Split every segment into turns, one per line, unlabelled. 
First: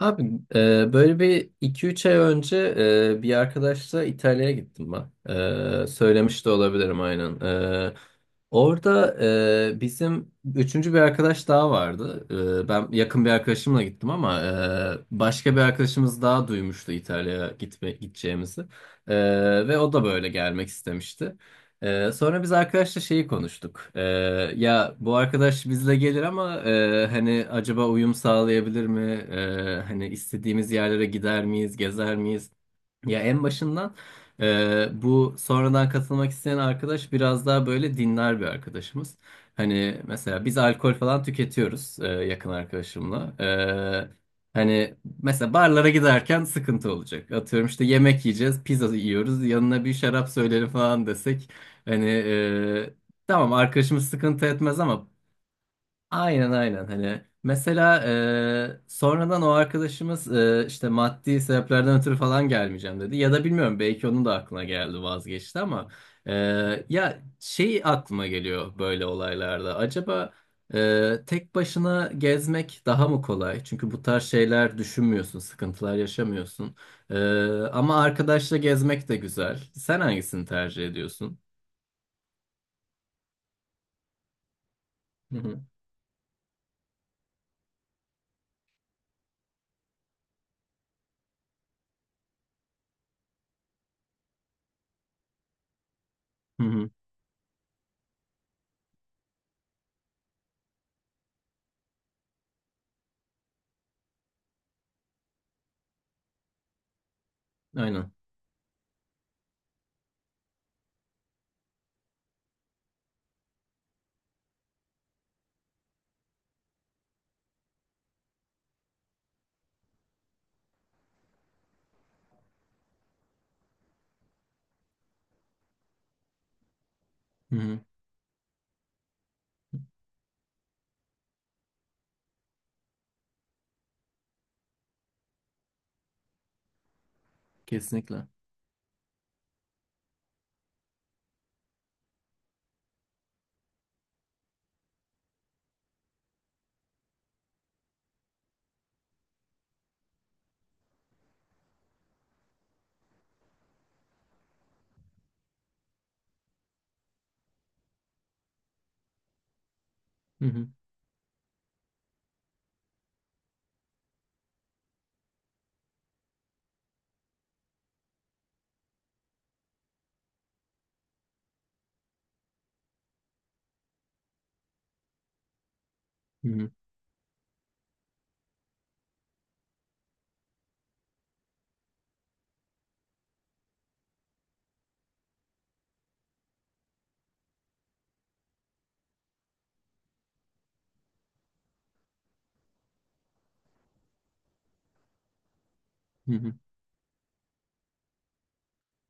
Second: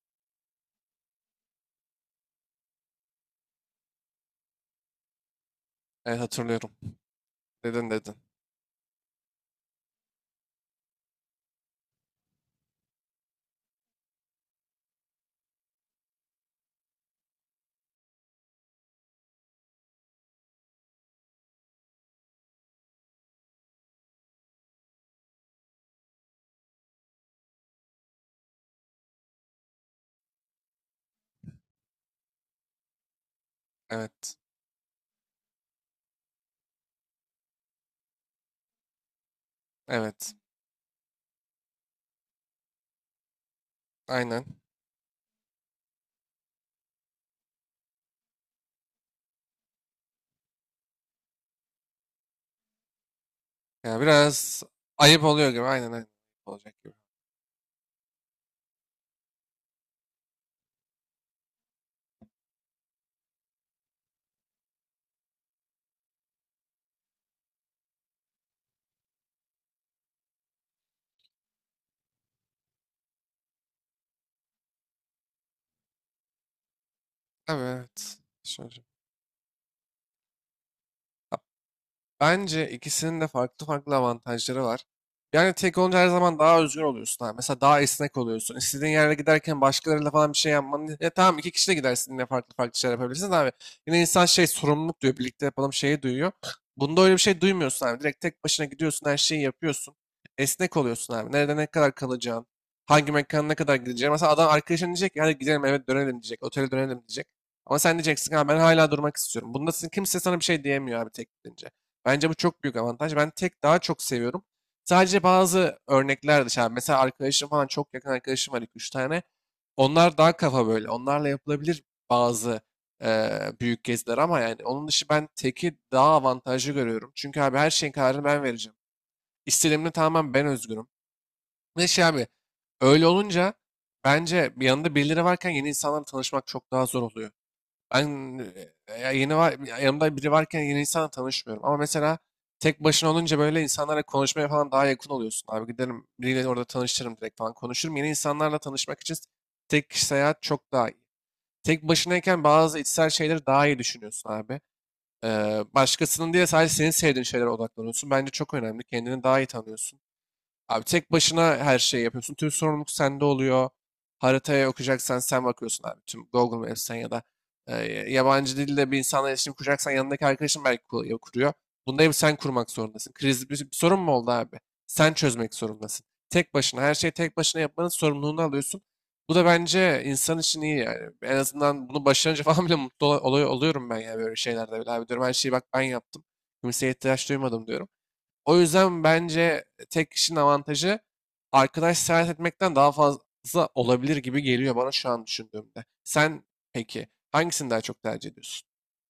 Abi böyle bir iki üç ay önce bir arkadaşla İtalya'ya gittim ben. E,
Evet
söylemiş de
hatırlıyorum.
olabilirim aynen.
Dedin
E,
dedin.
orada bizim üçüncü bir arkadaş daha vardı. Ben yakın bir arkadaşımla gittim ama başka bir arkadaşımız daha duymuştu İtalya'ya gitme, gideceğimizi. E, ve o da böyle gelmek istemişti. Sonra biz arkadaşla şeyi konuştuk. Ya bu arkadaş bizle gelir ama hani acaba uyum sağlayabilir mi? Hani istediğimiz yerlere gider miyiz, gezer miyiz? Ya en başından
Evet.
bu sonradan katılmak isteyen arkadaş biraz daha böyle dinler bir arkadaşımız. Hani
Evet.
mesela biz alkol falan tüketiyoruz yakın arkadaşımla. E,
Aynen.
hani mesela barlara giderken sıkıntı olacak. Atıyorum işte yemek yiyeceğiz, pizza yiyoruz, yanına bir şarap söylerim falan desek. Hani tamam,
Ya
arkadaşımız sıkıntı
biraz
etmez ama
ayıp oluyor gibi. Aynen aynen.
Aynen
Olacak
aynen,
gibi.
hani mesela sonradan o arkadaşımız işte maddi sebeplerden ötürü falan gelmeyeceğim dedi ya da bilmiyorum belki onun da aklına geldi vazgeçti ama e, ya şey aklıma geliyor böyle olaylarda acaba tek başına gezmek daha mı kolay, çünkü bu tarz şeyler düşünmüyorsun, sıkıntılar yaşamıyorsun. E,
Tabii
ama
evet.
arkadaşla
Şöyle.
gezmek de güzel, sen hangisini tercih ediyorsun?
Bence ikisinin de farklı farklı avantajları var.
Hı
Yani
hı.
tek olunca her zaman daha özgür oluyorsun. Ha. Mesela daha esnek oluyorsun. İstediğin yerde giderken başkalarıyla falan bir şey yapman. Ya tamam iki kişi de gidersin yine farklı farklı şeyler yapabilirsiniz abi. Yine insan şey sorumluluk diyor. Birlikte yapalım şeyi duyuyor.
Hı hı.
Bunda öyle bir şey duymuyorsun abi. Direkt tek başına gidiyorsun her şeyi yapıyorsun. Esnek oluyorsun abi. Nerede ne kadar kalacağın. Hangi mekana ne kadar gideceğin. Mesela adam arkadaşın diyecek ki hadi gidelim eve dönelim diyecek. Otele dönelim diyecek. Ama sen
Aynen.
diyeceksin abi ben hala durmak istiyorum. Bunda kimse sana bir şey diyemiyor abi tek gidince. Bence bu çok büyük avantaj. Ben tek daha çok seviyorum. Sadece bazı örnekler dışarı. Mesela arkadaşım falan çok yakın arkadaşım var 2-3 tane. Onlar daha kafa böyle. Onlarla yapılabilir bazı büyük geziler ama yani onun dışı ben teki daha avantajlı görüyorum. Çünkü
Hı
abi her
hı.
şeyin kararını ben vereceğim. İstediğimde tamamen ben özgürüm. Ne şey abi öyle olunca bence bir yanında birileri varken yeni insanlarla tanışmak çok daha zor oluyor. Ben
Kesinlikle. Hı
ya yeni var, yanımda biri varken yeni insanla tanışmıyorum. Ama mesela tek başına olunca böyle insanlarla konuşmaya falan daha yakın oluyorsun. Abi giderim biriyle orada tanışırım direkt falan konuşurum. Yeni insanlarla tanışmak için tek kişi seyahat çok daha iyi. Tek başınayken bazı içsel şeyleri daha iyi düşünüyorsun abi. Başkasının diye sadece senin sevdiğin şeylere odaklanıyorsun. Bence çok önemli. Kendini daha iyi tanıyorsun.
hı.
Abi tek başına her şeyi yapıyorsun. Tüm sorumluluk sende oluyor. Haritaya okuyacaksan sen bakıyorsun abi. Tüm Google Maps'ten ya da e, yabancı dilde bir insanla iletişim kuracaksan yanındaki arkadaşın belki kuruyor. Bunda hep sen kurmak zorundasın. Kriz bir sorun mu oldu abi? Sen çözmek zorundasın.
Hı
Tek
hı.
başına her şeyi tek başına yapmanın sorumluluğunu alıyorsun. Bu da bence insan için iyi yani. En azından bunu başarınca falan bile mutlu oluyorum ben ya böyle şeylerde bile. Abi diyorum her şeyi bak ben yaptım. Kimseye ihtiyaç duymadım diyorum. O yüzden bence tek kişinin avantajı arkadaş seyahat etmekten daha fazla olabilir gibi geliyor bana şu an düşündüğümde.
Hı
Sen
hı.
peki hangisini daha çok tercih ediyorsun?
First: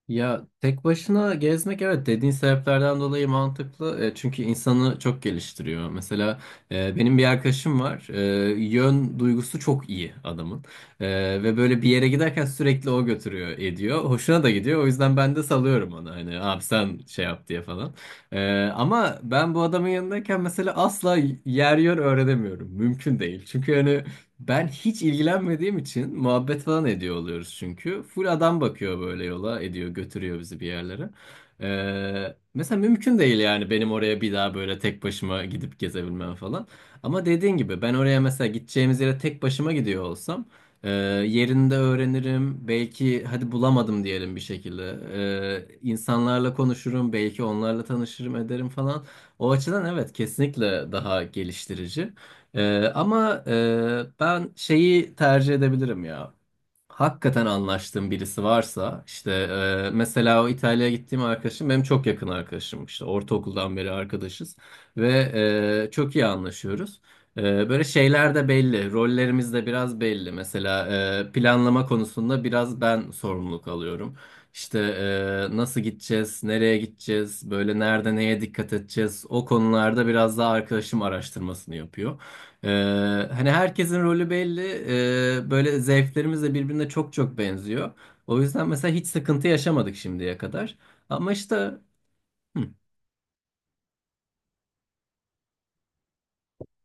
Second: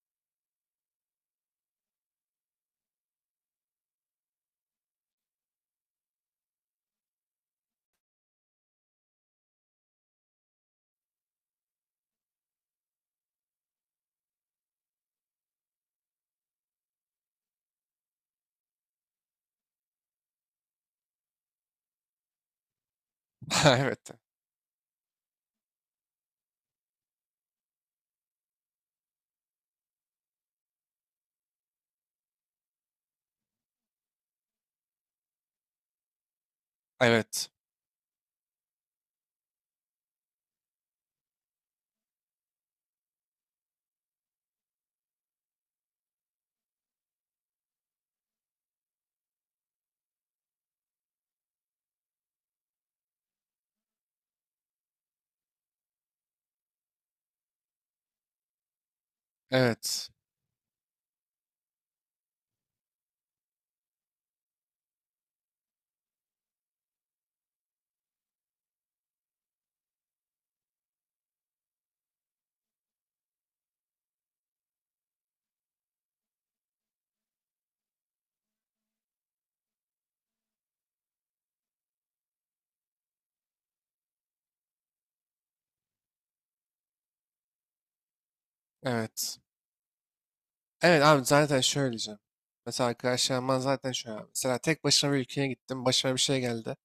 Ya tek başına gezmek, evet, dediğin sebeplerden dolayı mantıklı. Çünkü insanı çok geliştiriyor. Mesela benim bir arkadaşım var. Yön duygusu çok iyi adamın. E, ve böyle bir yere giderken sürekli o götürüyor ediyor. Hoşuna da gidiyor. O yüzden ben de salıyorum ona. Hani abi sen şey yap diye falan. Ama ben bu adamın yanındayken mesela asla yer yön öğrenemiyorum. Mümkün değil. Çünkü hani
Evet.
ben hiç ilgilenmediğim için muhabbet falan ediyor oluyoruz çünkü. Full adam bakıyor böyle yola ediyor, götürüyor bizi bir yerlere. Mesela mümkün değil yani benim oraya bir daha böyle tek başıma gidip gezebilmem falan. Ama
Evet.
dediğin gibi ben oraya mesela gideceğimiz yere tek başıma gidiyor olsam e, yerinde öğrenirim. Belki hadi bulamadım diyelim bir şekilde. İnsanlarla konuşurum, belki onlarla tanışırım ederim falan. O açıdan evet, kesinlikle daha geliştirici. Ama ben şeyi tercih edebilirim ya. Hakikaten anlaştığım birisi varsa işte
Evet.
mesela o İtalya'ya gittiğim arkadaşım benim çok yakın arkadaşım, işte ortaokuldan beri arkadaşız ve çok iyi anlaşıyoruz. E, böyle şeyler de belli, rollerimiz de biraz belli. Mesela planlama konusunda biraz ben sorumluluk alıyorum. İşte nasıl gideceğiz, nereye gideceğiz, böyle nerede neye dikkat edeceğiz, o konularda biraz daha arkadaşım araştırmasını yapıyor. Ee, hani herkesin rolü belli. Böyle zevklerimiz de birbirine çok çok benziyor. O yüzden mesela hiç
Evet.
sıkıntı yaşamadık şimdiye kadar.
Evet abi
Ama
zaten
işte
şöyle diyeceğim.
hı
Mesela arkadaşlarımdan zaten şöyle abi. Mesela tek başına bir ülkeye gittim. Başıma bir şey geldi.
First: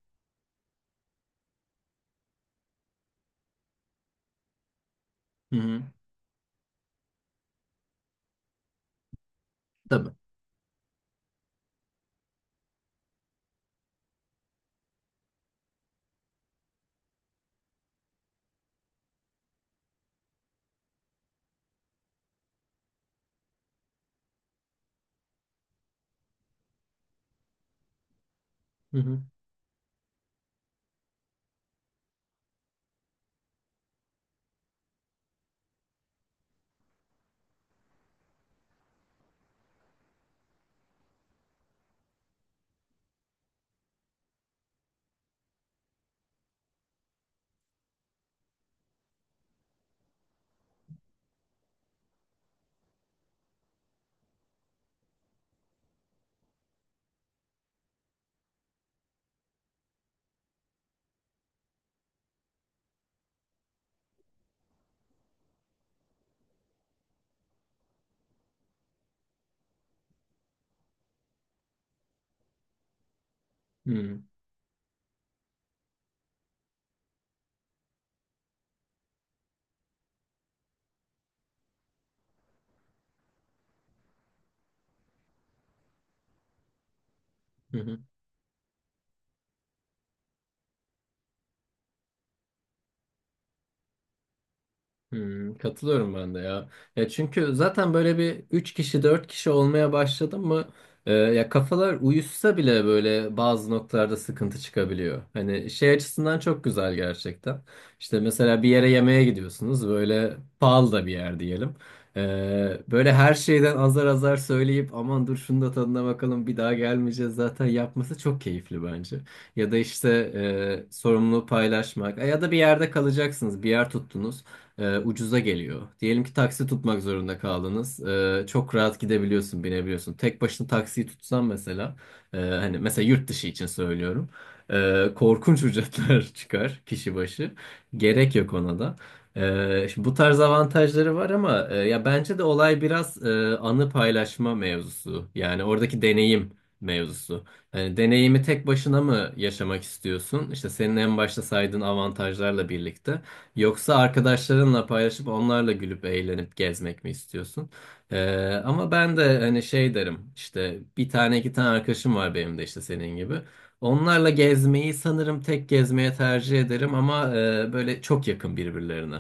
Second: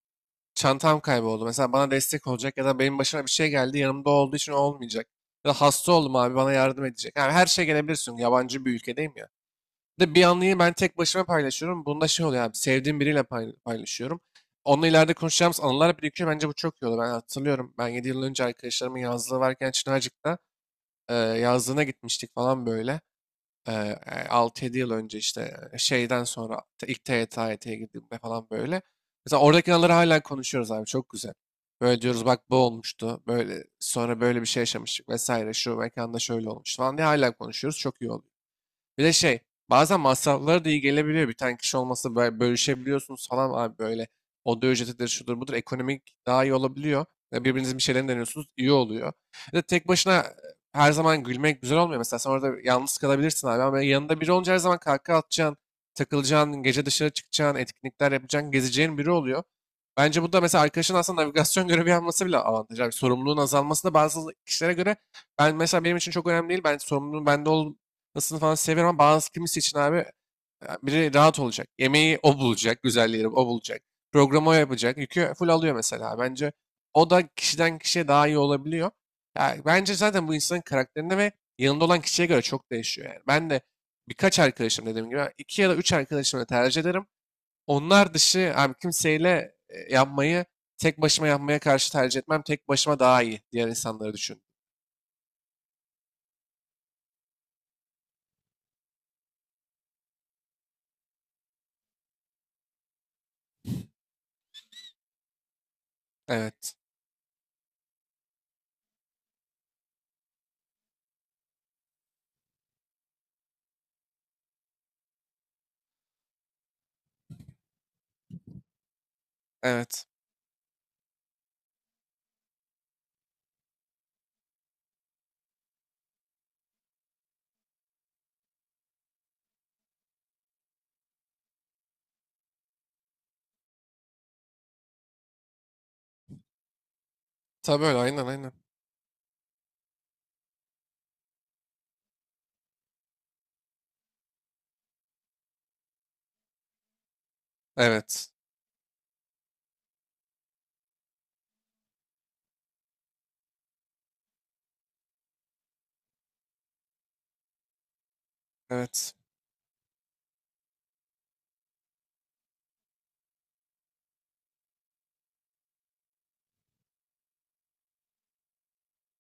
Çantam kayboldu. Mesela bana destek olacak ya da benim başıma bir şey geldi. Yanımda olduğu için olmayacak. Ya
hı
da
hı.
hasta oldum abi bana yardım edecek. Yani her şey gelebilirsin. Yabancı bir ülkedeyim ya.
Tabii.
De bir anıyı ben tek başıma paylaşıyorum. Bunda şey oluyor abi sevdiğim biriyle paylaşıyorum. Onunla ileride konuşacağımız anılar birikiyor. Bence bu çok iyi oldu. Ben hatırlıyorum. Ben 7 yıl önce arkadaşlarımın yazlığı varken Çınarcık'ta yazlığına gitmiştik falan böyle. E, 6 yıl önce işte şeyden sonra ilk TYT, AYT'ye girdiğimde falan böyle.
Hı hı
Mesela oradaki anıları hala konuşuyoruz abi çok güzel. Böyle diyoruz bak bu olmuştu. Böyle sonra böyle bir şey yaşamıştık vesaire. Şu mekanda şöyle olmuş falan diye hala konuşuyoruz. Çok iyi oluyor. Bir de şey bazen masrafları da iyi gelebiliyor. Bir tane kişi olması böyle bölüşebiliyorsunuz falan abi böyle. Oda ücretidir şudur budur ekonomik daha iyi olabiliyor. Ya birbirinizin bir şeylerini deniyorsunuz iyi oluyor. Bir de tek başına her zaman gülmek güzel olmuyor. Mesela sen orada yalnız kalabilirsin abi ama yanında biri olunca her zaman kahkaha atacaksın, takılacaksın, gece dışarı çıkacaksın, etkinlikler yapacaksın, gezeceğin biri oluyor. Bence bu da mesela arkadaşın aslında navigasyon görevi yapması bile avantaj. Yani sorumluluğun azalması da bazı kişilere göre ben mesela benim için çok önemli değil. Ben sorumluluğun bende ol, Nasıl falan seviyorum ama bazı kimisi için abi ya biri rahat olacak. Yemeği o bulacak, güzelleri o bulacak.
hı hı.
Programı o yapacak. Yükü full alıyor mesela. Bence o da kişiden kişiye daha iyi olabiliyor. Ya bence zaten bu insanın karakterine ve yanında olan kişiye göre çok değişiyor yani. Ben de birkaç arkadaşım dediğim gibi iki ya da üç arkadaşımla tercih ederim.
hı hı.
Onlar dışı abi kimseyle yapmayı tek başıma yapmaya karşı tercih etmem. Tek başıma daha iyi diğer insanları düşün.
Hmm, katılıyorum ben de ya. Ya çünkü zaten böyle bir 3 kişi 4 kişi olmaya başladı mı ya kafalar uyuşsa bile böyle bazı noktalarda sıkıntı çıkabiliyor. Hani şey açısından çok
Evet.
güzel gerçekten. İşte mesela bir yere yemeğe gidiyorsunuz, böyle pahalı da bir yer diyelim. Böyle her şeyden azar azar söyleyip, aman dur şunu da tadına bakalım, bir daha gelmeyeceğiz zaten yapması çok keyifli bence. Ya da
Evet.
işte sorumluluğu paylaşmak. Ya da bir yerde kalacaksınız, bir yer tuttunuz ucuza geliyor. Diyelim ki taksi tutmak zorunda kaldınız. Çok rahat gidebiliyorsun, binebiliyorsun. Tek başına taksiyi tutsan mesela, hani mesela yurt dışı için söylüyorum. Korkunç ücretler çıkar kişi başı.
Tabii öyle aynen
Gerek
aynen.
yok ona da. Şimdi bu tarz avantajları var ama ya bence de olay biraz anı paylaşma mevzusu. Yani oradaki deneyim mevzusu. Yani
Evet.
deneyimi tek başına mı yaşamak istiyorsun? İşte senin en başta saydığın avantajlarla birlikte. Yoksa arkadaşlarınla paylaşıp onlarla gülüp eğlenip gezmek mi istiyorsun? Ama
Evet.
ben de hani şey derim, işte bir tane iki tane arkadaşım var benim de işte senin gibi. Onlarla gezmeyi sanırım tek gezmeye tercih ederim, ama böyle çok yakın birbirlerine.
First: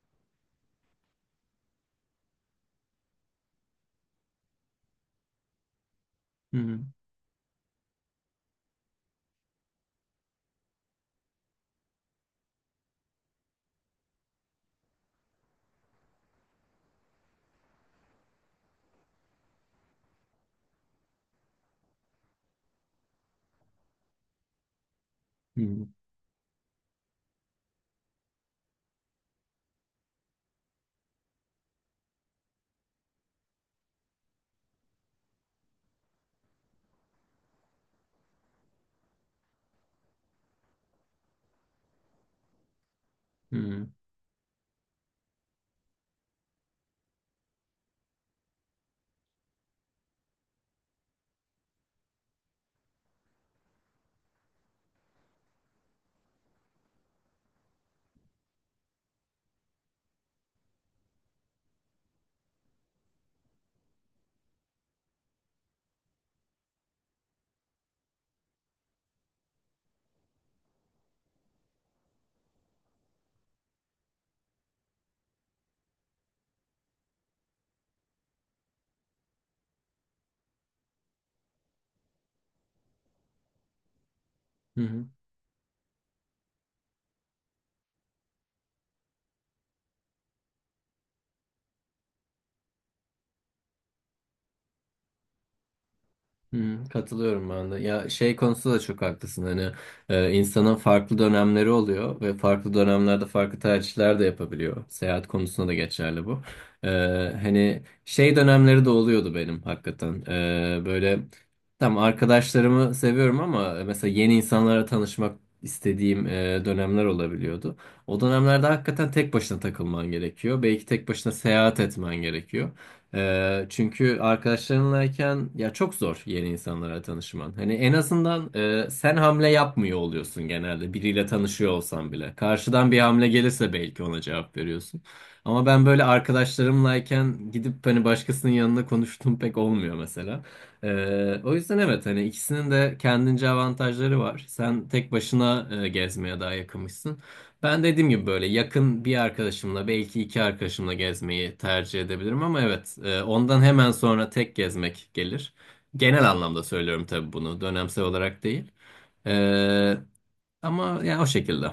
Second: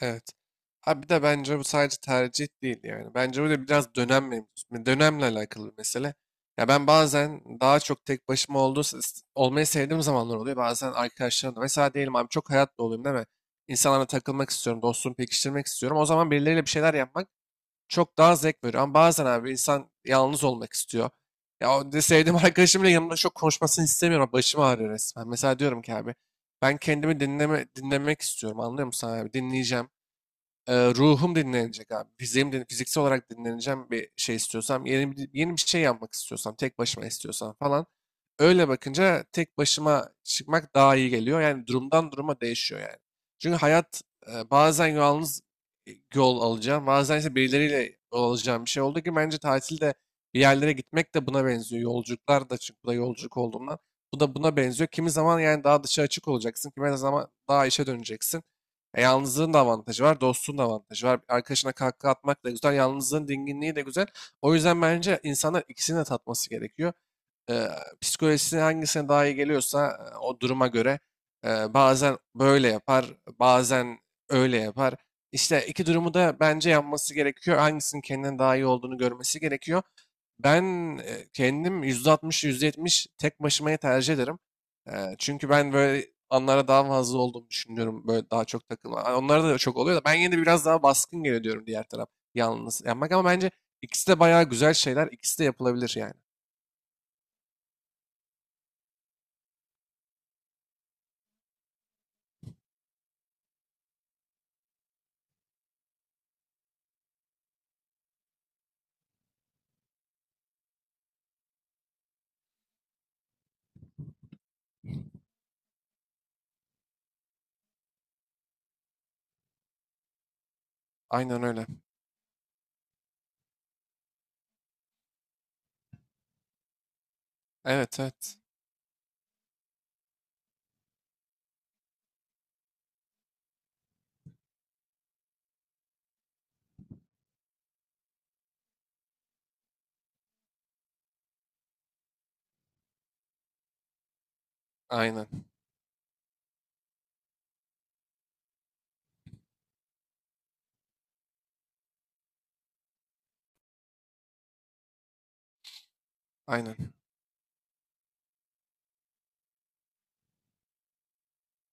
Evet. Ha bir de bence bu sadece tercih değil yani. Bence bu da biraz dönem mevzusu. Hani dönemle alakalı bir mesele.
Hı
Ya
hı
ben bazen daha çok tek başıma olmayı sevdiğim zamanlar oluyor. Bazen arkadaşlarımla. Mesela diyelim abi çok hayat doluyum değil mi? İnsanlarla takılmak istiyorum, dostluğumu pekiştirmek istiyorum. O zaman birileriyle bir şeyler yapmak çok daha zevk veriyor. Ama bazen abi insan yalnız olmak istiyor. Ya o de sevdiğim arkadaşım bile yanımda çok konuşmasını istemiyorum. Başım ağrıyor resmen. Mesela diyorum
hı
ki abi ben kendimi dinlemek istiyorum. Anlıyor musun abi? Dinleyeceğim. Ruhum dinlenecek abi. Fiziksel olarak dinleneceğim bir şey istiyorsam, yeni bir şey yapmak istiyorsam, tek başıma istiyorsam falan. Öyle bakınca tek başıma çıkmak daha iyi geliyor. Yani durumdan duruma değişiyor yani. Çünkü
hı
hayat bazen yalnız yol alacağım, bazen ise birileriyle yol alacağım bir şey oldu ki bence tatilde bir yerlere gitmek de buna benziyor. Yolculuklar da çünkü bu da yolculuk olduğundan bu da buna benziyor. Kimi zaman yani daha dışa açık olacaksın, kimi zaman daha işe döneceksin. Yalnızlığın da avantajı var, dostluğun da avantajı var. Arkadaşına kahkaha atmak da güzel, yalnızlığın dinginliği de güzel. O yüzden bence insanlar ikisini de tatması gerekiyor e, psikolojisi hangisine daha iyi geliyorsa o duruma göre bazen böyle yapar, bazen öyle yapar. İşte iki durumu da bence yapması gerekiyor. Hangisinin kendine daha iyi olduğunu görmesi gerekiyor. Ben kendim %60, %70 tek başımayı tercih ederim.
hı.
E,
hı.
Çünkü ben böyle anlara daha fazla olduğumu düşünüyorum. Böyle daha çok takılma. Onlara da çok oluyor da ben yine de biraz daha baskın geliyor diyorum diğer taraf. Yalnız yapmak ama bence ikisi de bayağı güzel şeyler. İkisi de yapılabilir yani.
Hı, katılıyorum ben de. Ya şey konusunda da çok haklısın. Hani insanın farklı dönemleri oluyor ve farklı dönemlerde farklı tercihler de yapabiliyor. Seyahat konusunda da geçerli bu. E, hani şey dönemleri de oluyordu benim hakikaten. Böyle tam arkadaşlarımı seviyorum, ama mesela yeni insanlara tanışmak istediğim dönemler olabiliyordu. O dönemlerde hakikaten tek başına takılman gerekiyor. Belki tek başına
Aynen öyle.
seyahat etmen gerekiyor. Çünkü arkadaşlarınlayken ya çok zor yeni insanlara tanışman. Hani en
Evet evet.
azından sen hamle yapmıyor oluyorsun, genelde biriyle tanışıyor olsan bile karşıdan bir hamle gelirse belki ona cevap veriyorsun. Ama ben böyle arkadaşlarımlayken gidip hani başkasının yanında konuştuğum pek olmuyor mesela. O yüzden evet, hani ikisinin de kendince avantajları var. Sen tek
Aynen.
başına gezmeye daha yakınmışsın. Ben dediğim gibi böyle yakın bir arkadaşımla, belki iki arkadaşımla gezmeyi tercih edebilirim ama evet, ondan hemen sonra tek gezmek gelir. Genel anlamda
Aynen.
söylüyorum tabii bunu, dönemsel olarak değil. E, ama ya o şekilde.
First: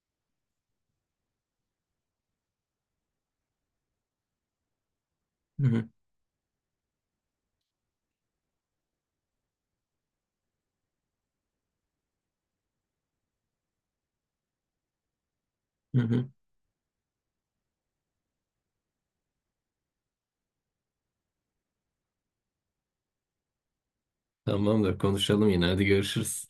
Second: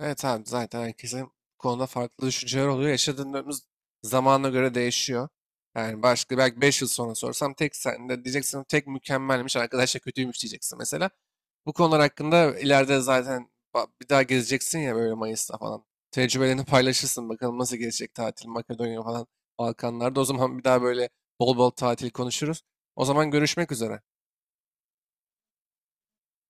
Evet abi zaten herkesin bu konuda farklı düşünceler oluyor. Yaşadığımız zamana göre değişiyor.
Hı hı,
Yani başka belki 5 yıl sonra sorsam tek sen de diyeceksin tek mükemmelmiş arkadaşlar kötüymüş diyeceksin mesela. Bu konular hakkında ileride zaten bir daha gezeceksin ya böyle Mayıs'ta falan.
hı hı.
Tecrübelerini paylaşırsın bakalım nasıl gelecek tatil Makedonya falan Balkanlarda. O zaman bir daha böyle bol bol tatil konuşuruz. O zaman görüşmek üzere.
Tamamdır, konuşalım yine, hadi görüşürüz.